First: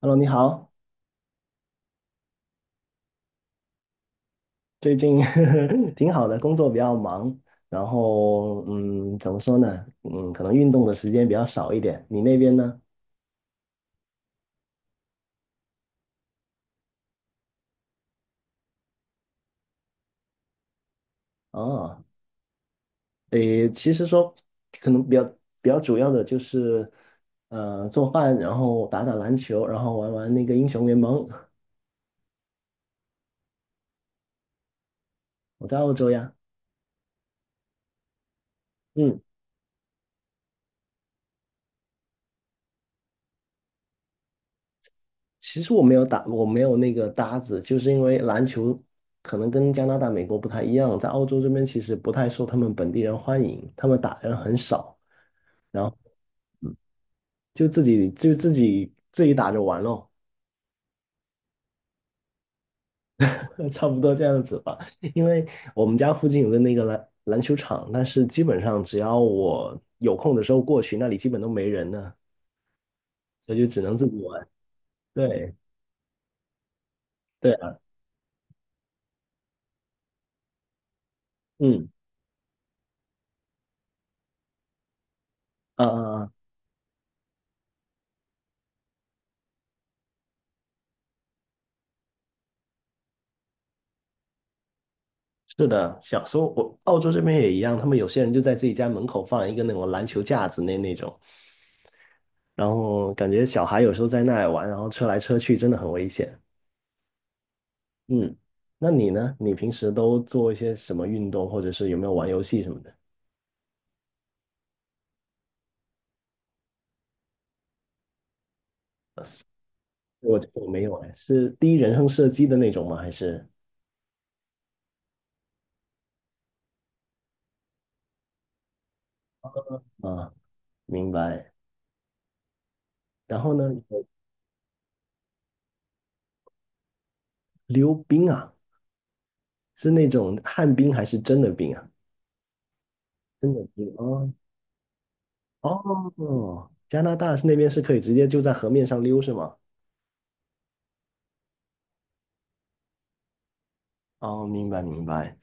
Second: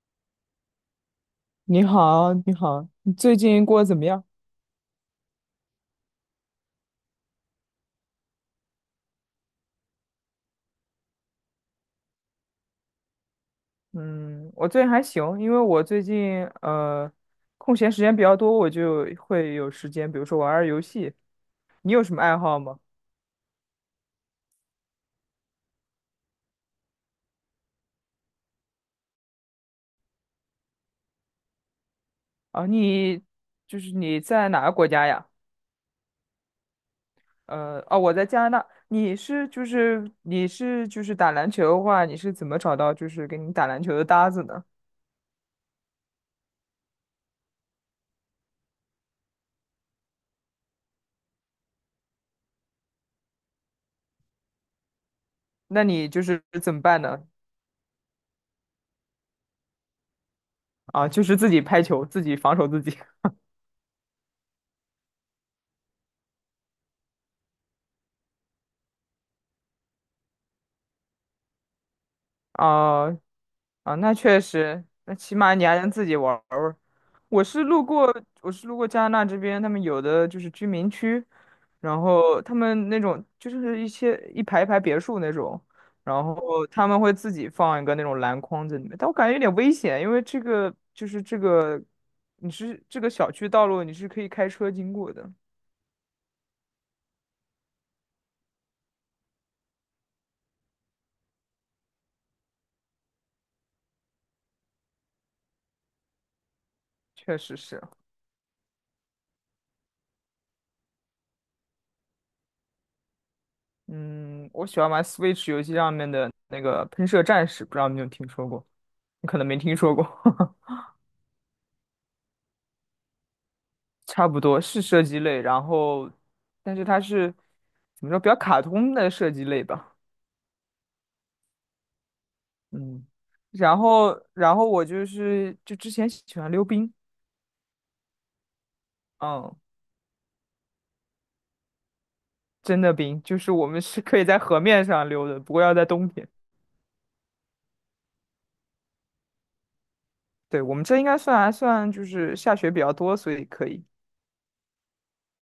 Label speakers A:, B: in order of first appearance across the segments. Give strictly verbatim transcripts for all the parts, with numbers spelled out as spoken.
A: Hello，你好，
B: 你好，你好，你最近过得怎么样？
A: 最近 挺好的，工作比较忙，然后嗯，怎么说呢？嗯，可能运动的时间比较少一点。你那边呢？
B: 嗯，我最近还行，因为我最近呃空闲时间比较多，我就会有时间，比如说玩玩游戏。你有
A: 哦，
B: 什么爱好吗？
A: 诶，其实说可能比较比较主要的就是呃做饭，然后打打篮球，然后玩玩那个英雄联盟。
B: 啊，你就是你在哪个国家呀？
A: 我在澳洲呀，
B: 呃，哦，我在加拿大。你
A: 嗯，
B: 是就是你是就是打篮球的话，你是怎么找到就是给你打篮球的搭子呢？
A: 其实我没有打，我没有那个搭子，就是因为篮球可能跟加拿大、美国不太一样，在澳洲这边其实不太受他们本地人欢迎，他们打人很少。
B: 那
A: 然后。
B: 你就是怎么办呢？
A: 就自己就自己自己打着玩咯，
B: 啊，就是自己拍球，自己防守自己。
A: 差不多这样子吧。因为我们家附近有个那个篮篮球场，但是基本上只要我有空的时候过去，那里基本都没人呢，
B: 啊。
A: 所以就只能
B: 啊，
A: 自
B: 那
A: 己
B: 确
A: 玩。
B: 实，那起
A: 对，
B: 码你还能自己玩儿玩儿。我
A: 对
B: 是
A: 啊，
B: 路过，我是路过加拿大这边，他们有的就是居民区，
A: 嗯，
B: 然后他们那种就是一些一排一排别墅那种，
A: 呃，啊
B: 然
A: 啊，
B: 后他们会自己放一个那种篮筐在里面，但我感觉有点危险，因为这个就是这个，你是这个小区道路你是可以开车经过的，
A: 是的，小时候我澳洲这边也一样，他们有些人就在自己家门口放一个那种篮球架子那那种，然后感觉小孩有时候在那里玩，然后车来车去真的很危险。
B: 确实是。
A: 嗯，那你呢？你平时都做一些什么运动，或者是有没有玩游戏什么的？
B: 嗯，我喜欢玩 Switch 游戏上面的那个喷射战士，不知道你有没有听说过？你可能没听说过。
A: 我 我没有哎，是第一人称射击的那种吗？还是
B: 差不多是射击类，然后，但是它是怎么说，比较卡通的射击类吧。
A: 啊，明白。
B: 嗯，
A: 然后呢，
B: 然
A: 有，
B: 后，然后我就是就之前喜欢溜冰。
A: 溜冰啊，
B: 嗯，
A: 是那种旱冰还是真的冰啊？
B: 真的冰，就是
A: 真的
B: 我们
A: 冰
B: 是可以
A: 哦，
B: 在河面上溜的，不过要在冬天。
A: 哦，加拿大是那边是可以直接就在河面上溜是吗？
B: 对，我们这应该算还算就是下雪比较多，所以可以。
A: 哦，明白明白。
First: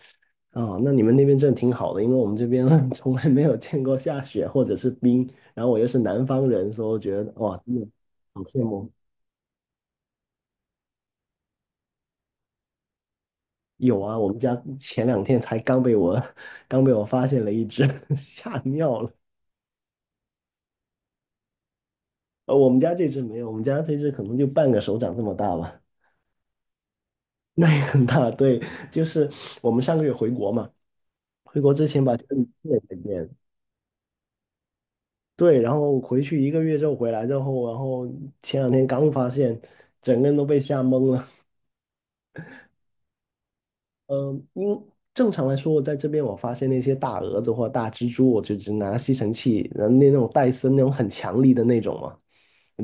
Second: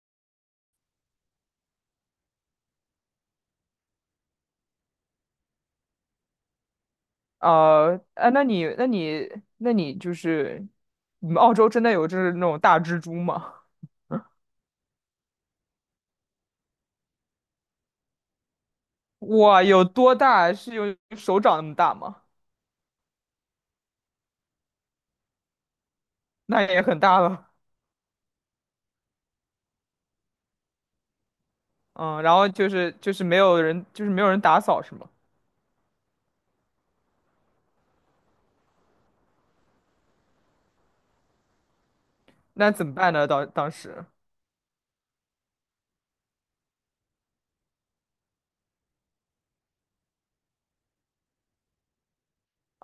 A: 哦，那你们那边真的挺好的，因为我们这边 从来没有见过下雪或者是冰，然后我又是南方人，所以我觉得哇，真的
B: 呃，哎，
A: 好
B: 那
A: 羡
B: 你，那
A: 慕。
B: 你，那你就是，你们澳洲真的有就是那种大蜘蛛吗？
A: 有啊，我们家前两天才刚被我 刚被我发现了一只，吓尿了。
B: 哇，有多大？是有手掌那么大吗？
A: 呃，我们家这只没有，我们家这只可能就半个手掌这么大吧，
B: 那也很大了。
A: 那也很大。对，就是我们上个月回国嘛，回国之前把
B: 嗯，
A: 家
B: 然
A: 里
B: 后就
A: 见了
B: 是
A: 一
B: 就是
A: 遍，
B: 没有人，就是没有人打扫是吗？
A: 对，然后回去一个月之后回来之后，然后前两天刚发现，整个人都被吓懵了。
B: 那怎么办呢？当当时
A: 嗯，因正常来说，在这边我发现那些大蛾子或大蜘蛛，我就只拿吸尘器，然后那那种戴森那种很强力的那种嘛。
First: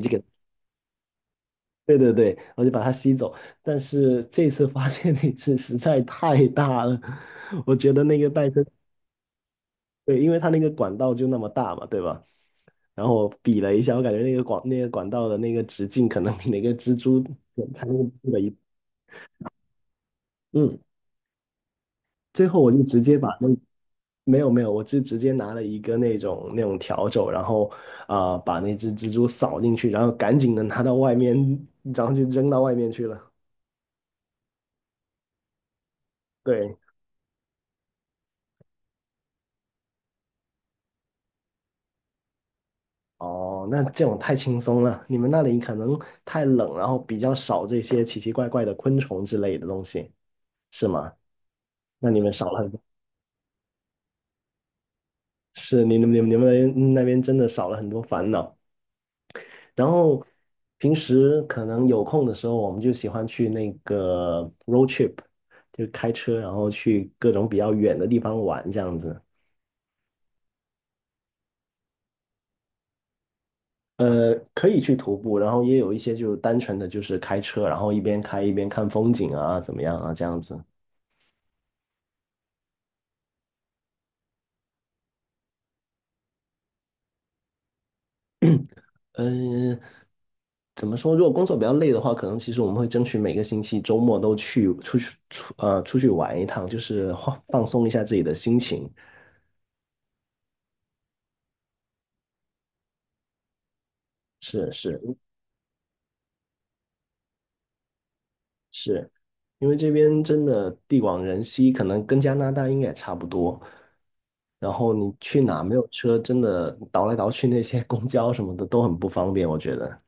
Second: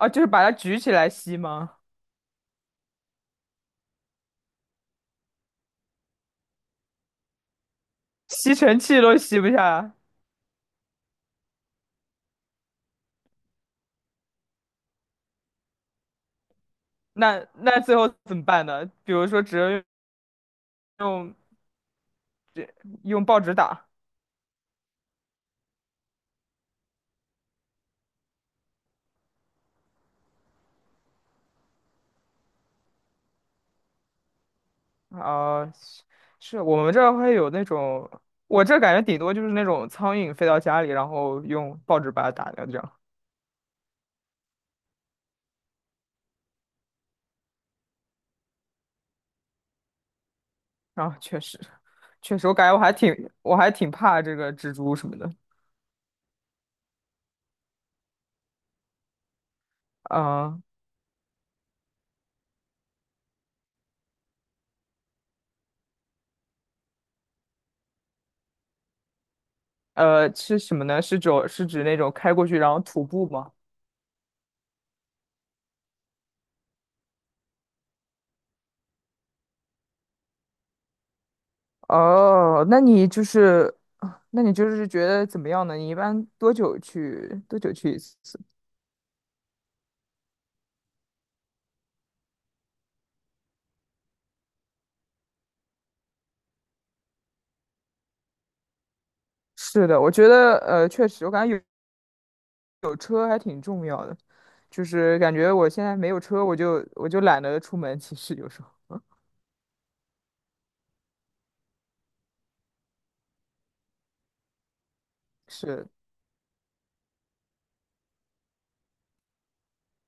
A: 就
B: 就
A: 给。
B: 是把它举起来吸吗？
A: 对对对，我就把它吸走。但是这次发现那只实在太大了，我觉得那个袋
B: 吸
A: 森，
B: 尘器都吸不下，
A: 对，因为它那个管道就那么大嘛，对吧？然后我比了一下，我感觉那个管那个管道的那个直径可能比那个蜘蛛
B: 那那
A: 才那
B: 最
A: 个
B: 后
A: 蜘蛛
B: 怎
A: 的
B: 么
A: 一，
B: 办呢？比如说只能
A: 嗯，
B: 用
A: 最后我就直接
B: 用
A: 把
B: 报
A: 那
B: 纸打。
A: 没有没有，我就直接拿了一个那种那种笤帚，然后啊、把那只蜘蛛扫进去，然后赶紧的拿到外面，然后就扔到外面去了。
B: 啊，是我
A: 对，
B: 们这儿会有那种，我这感觉顶多就是那种苍蝇飞到家里，然后用报纸把它打掉这样。
A: 哦，那这种太轻松了，你们那里可能太冷，然后比较少这些奇奇怪怪的昆虫之类的东西，是吗？
B: 啊，确实
A: 那你们
B: 确实，
A: 少
B: 我
A: 了很
B: 感觉我
A: 多，
B: 还挺我还挺怕这个蜘蛛什么的。
A: 是，你们你们你们那边真的少了很多烦恼。然后
B: 啊。
A: 平时可能有空的时候，我们就喜欢去那个 road trip，就开车，然后去各种比较远的地方玩这样子。
B: 呃，是什么呢？是指是指那种开过去然后徒步吗？
A: 呃，可以去徒步，然后也有一些就单纯的就是开车，然后一边开一边看风景啊，怎么样啊，这样子。
B: 哦，那你就是，那你就是觉得怎么样呢？你一般多久去多久去一次？
A: 嗯，怎么说？如果工作比较累的话，可能其实我们会争取每个星期周末都去出去出呃出去玩一趟，就是放放松一下自己的心情。
B: 是的，我觉得呃，确实，我感觉有有车还挺重要的。
A: 是，
B: 就
A: 是
B: 是感觉我现在没有车，我就我就懒得出门。其实有时候
A: 是，因为这边真的地广人稀，可能跟加拿大应该也差不多。然后你去 哪没有
B: 是
A: 车，真的倒来倒去，那些公交什么的都很不方便，我觉得。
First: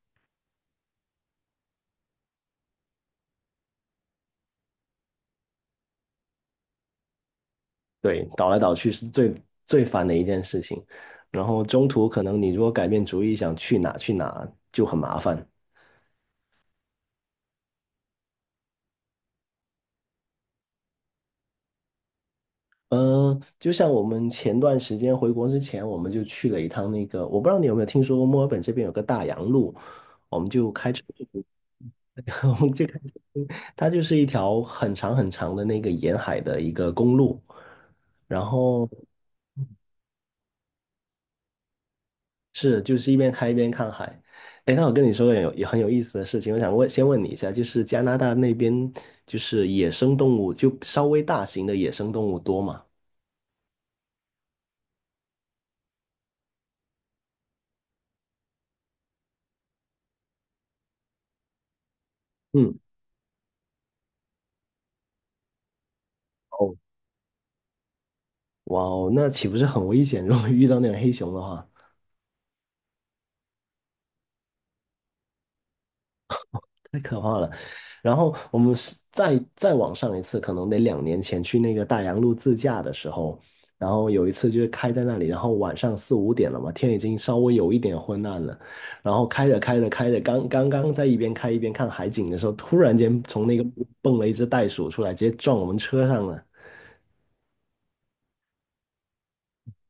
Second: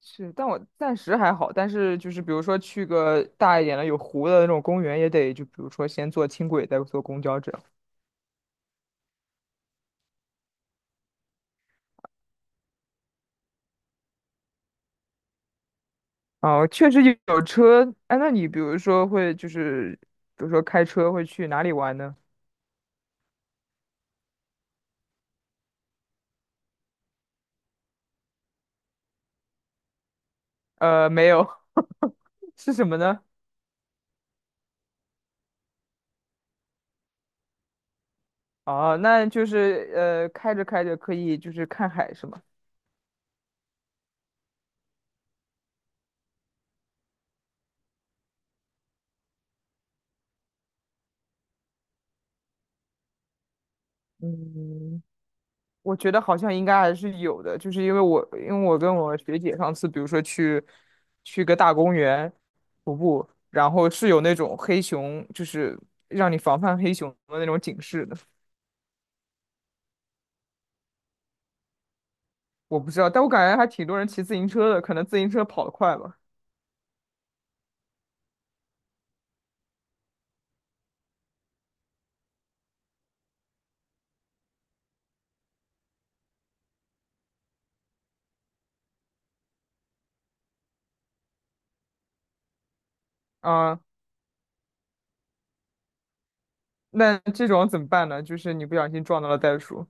B: 是，但我暂时还好。但是就是比如说去个大一点的有湖的那种公园，也得就比如说先坐轻轨，再坐公交这样。
A: 对，倒来倒去是最最烦的一件事情。然后中途可能你如果改变主意想去哪去哪就很麻烦。
B: 哦，确实有有车。哎，那你比如说会就是，比如说开车会去哪里玩呢？
A: 嗯，就像我们前段时间回国之前，我们就去了一趟那个，我不知道你有没有听说过墨尔本这边有个大洋路，我们就开车
B: 呃，
A: 去，
B: 没有。
A: 我们
B: 是什
A: 就开
B: 么
A: 车
B: 呢？
A: 去，它就是一条很长很长的那个沿海的一个公路，然后
B: 哦，那就是呃，开着开着可以就是看海是吗？
A: 是就是一边开一边看海。哎，那我跟你说个有也很有意思的事情，我想问先问你一下，就是加拿大那边就是野生动物，就稍微大型的野生动物多吗？
B: 嗯，我觉得好像应该还是有的，就是因为我因为我跟我学姐上次，比如说去去个大公园
A: 嗯，
B: 徒步，然后是有那种黑熊，就是让你防
A: 哦。
B: 范黑熊的那种警示的。
A: 哇哦，那岂不是很危险？如果遇到那种黑熊的话，
B: 我不知道，但我感觉还挺多人骑自行车的，可能自行车跑得快吧。
A: 太可怕了。然后我们是再再往上一次，可能得两年前去那个大洋路自驾的时候，然后有一次就是开在那里，然后晚上四五点了嘛，天已经稍微有一点昏暗了，然后开着开着开着刚刚刚在一边开一边看海景的时候，突然间从那个
B: 啊。
A: 蹦了一只袋鼠出来，直接撞我们车上了。
B: 那这种怎么办呢？就是你不小心撞到了袋鼠，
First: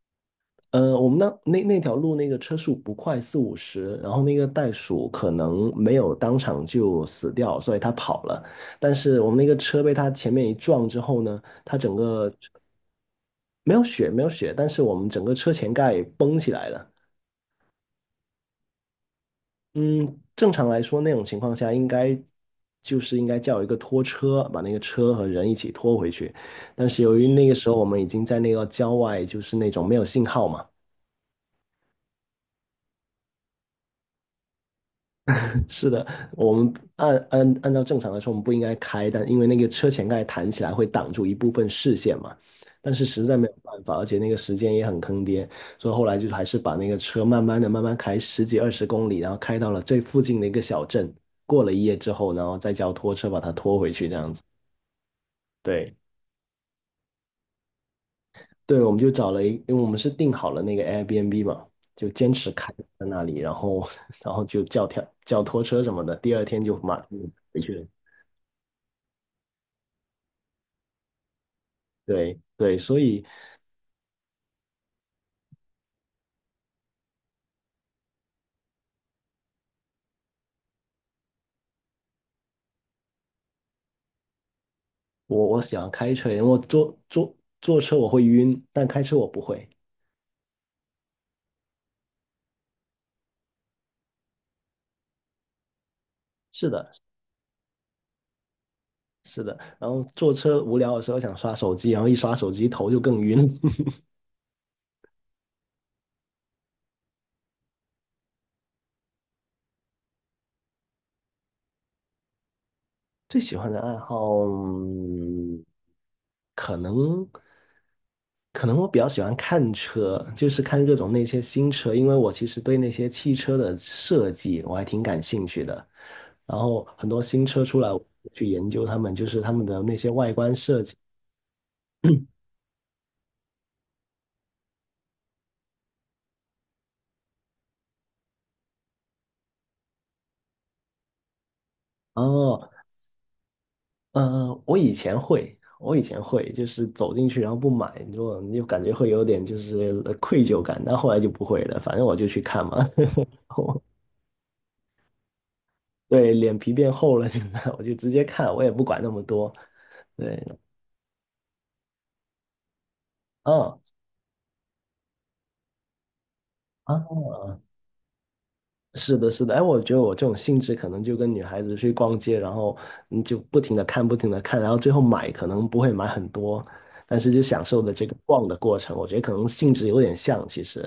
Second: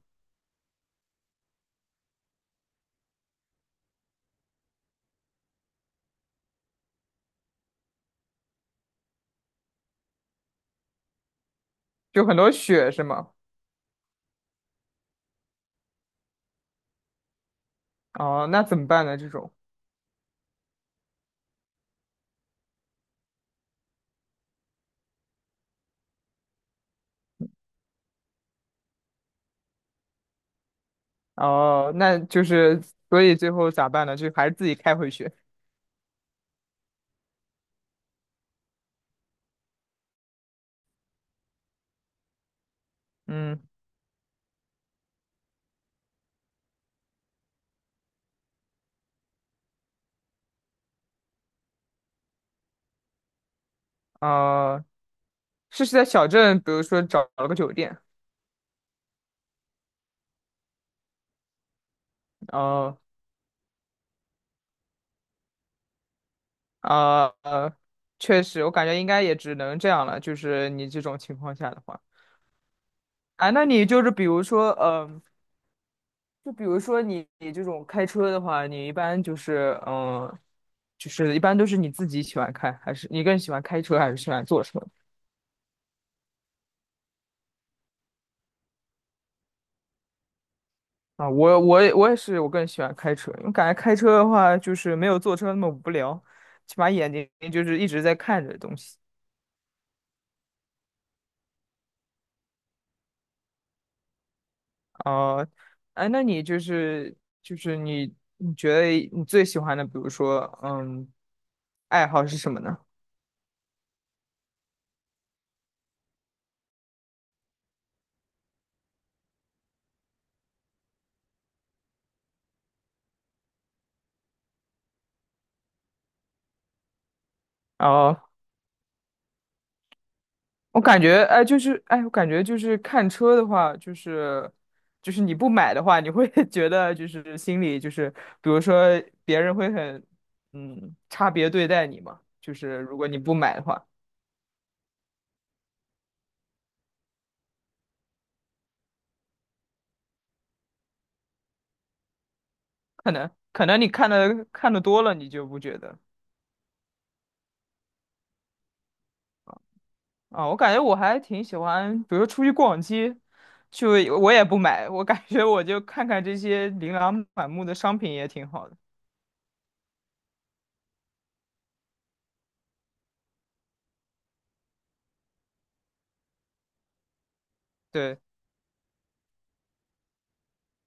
A: 呃，我们那那那条路那个车速不快，四五十，然后那个袋鼠可能没有当场就死掉，所以它跑了。但是我们那个车被它前面一撞之后呢，它整
B: 就
A: 个
B: 很多血是吗？
A: 没有血，没有血，但是我们整个车前盖崩起来了。
B: 哦，那怎么办呢？这种
A: 嗯，正常来说那种情况下应该就是应该叫一个拖车，把那个车和人一起拖回去。但是由于那个时候我们已经在那个郊外，就是那种没有信号嘛。
B: 哦，那就是所以最后咋办呢？就还是自己开回去。
A: 是的，我们按按按照正常来说，我们不应该开，但因为那个车前盖弹起来会挡住一部分视线嘛，但是实在没有
B: 嗯，
A: 办法，而且那个时间也很坑爹，所以后来就还是把那个车慢慢的、慢慢开十几二十公里，然后开到了最附近的一个小镇，过了一夜之后，然后再叫拖车把它拖回去，这样子。
B: 呃，是是
A: 对
B: 在小镇，比如说找了个酒店。
A: 对，我们就找了一，因为我们是订好了那个 Airbnb 嘛，就坚持开
B: 哦，
A: 在那里，然后 然后就叫条叫拖车什么的，第二天就马上
B: 呃，
A: 回
B: 呃，
A: 去了。
B: 确实，我感觉应该也只能这样了。就是你这种情况下的话，
A: 对对，所以
B: 啊，那你就是比如说，嗯。就比如说你你这种开车的话，你一般就是嗯，呃就是一般都是你自己喜欢开，还是你更喜欢开车还是喜欢坐车？
A: 我我喜欢开车，因为我坐坐坐车我会晕，但开车我不会。
B: 啊？我我也我也是，我更喜欢开车，因为感觉开车的话就是没有坐车那么无聊，
A: 是
B: 起码
A: 的，
B: 眼睛就是一直在看着东西。
A: 是的。然后坐车无聊的时候想刷手机，然后一刷手机头就更晕。
B: 啊。哎，那你就是就是你你觉得你最喜欢的，比如说嗯，爱好是什么呢？
A: 最喜欢的爱好，嗯，可能可能我比较喜欢看车，就是看各种那些新车，因为我其实对那些汽车的设计我还挺感兴趣的。然后很多新车出来，我
B: 哦
A: 去研究他们，就是他们的那些外观
B: 我
A: 设计。
B: 感觉，哎，就是，哎，我感觉就是看车的话，就是，就是你不买的话，你会 觉得就是心里就是，比如说别人会很，嗯，差别对待你嘛。就
A: 哦，
B: 是如果你不买的话，
A: 呃，我以前会，我以前会，就是走进去然后不买，你就你就感觉会有点就是呃愧疚感，但后来就不会了，反正我就去看嘛。
B: 可 能可能
A: 我
B: 你看的看的多了，你就不觉得
A: 对，脸皮变厚了，现在我就直接看，我也不管那么多。对，
B: 啊。我感觉我还挺喜欢，比如出去逛街，
A: 嗯，
B: 就我也不买，我感觉我就看看这些琳琅满
A: 啊，
B: 目的商品也挺好的。
A: 是的，是的，哎，我觉得我这种性质可能就跟女孩子去逛街，然后你就不停的看，不停的看，然后最后买可能不会买很多，但是就享受的这个
B: 对。
A: 逛的过程，我觉得可能性质有点像，其实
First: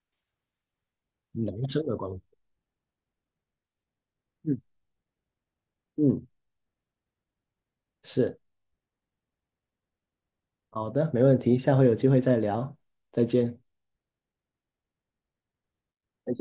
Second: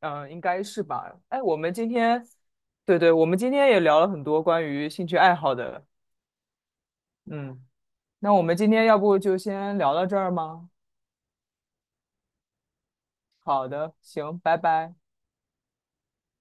B: 嗯，应该是吧。哎，
A: 男
B: 我们
A: 生
B: 今
A: 的逛。
B: 天，对对，我们今天也聊了很多
A: 嗯
B: 关于兴趣爱好的。
A: 嗯，
B: 嗯，那
A: 是，
B: 我们今天要不就先聊到这儿吗？
A: 好的，没问题，下回有机会再聊，再见。
B: 好的，行，拜拜。
A: 再见。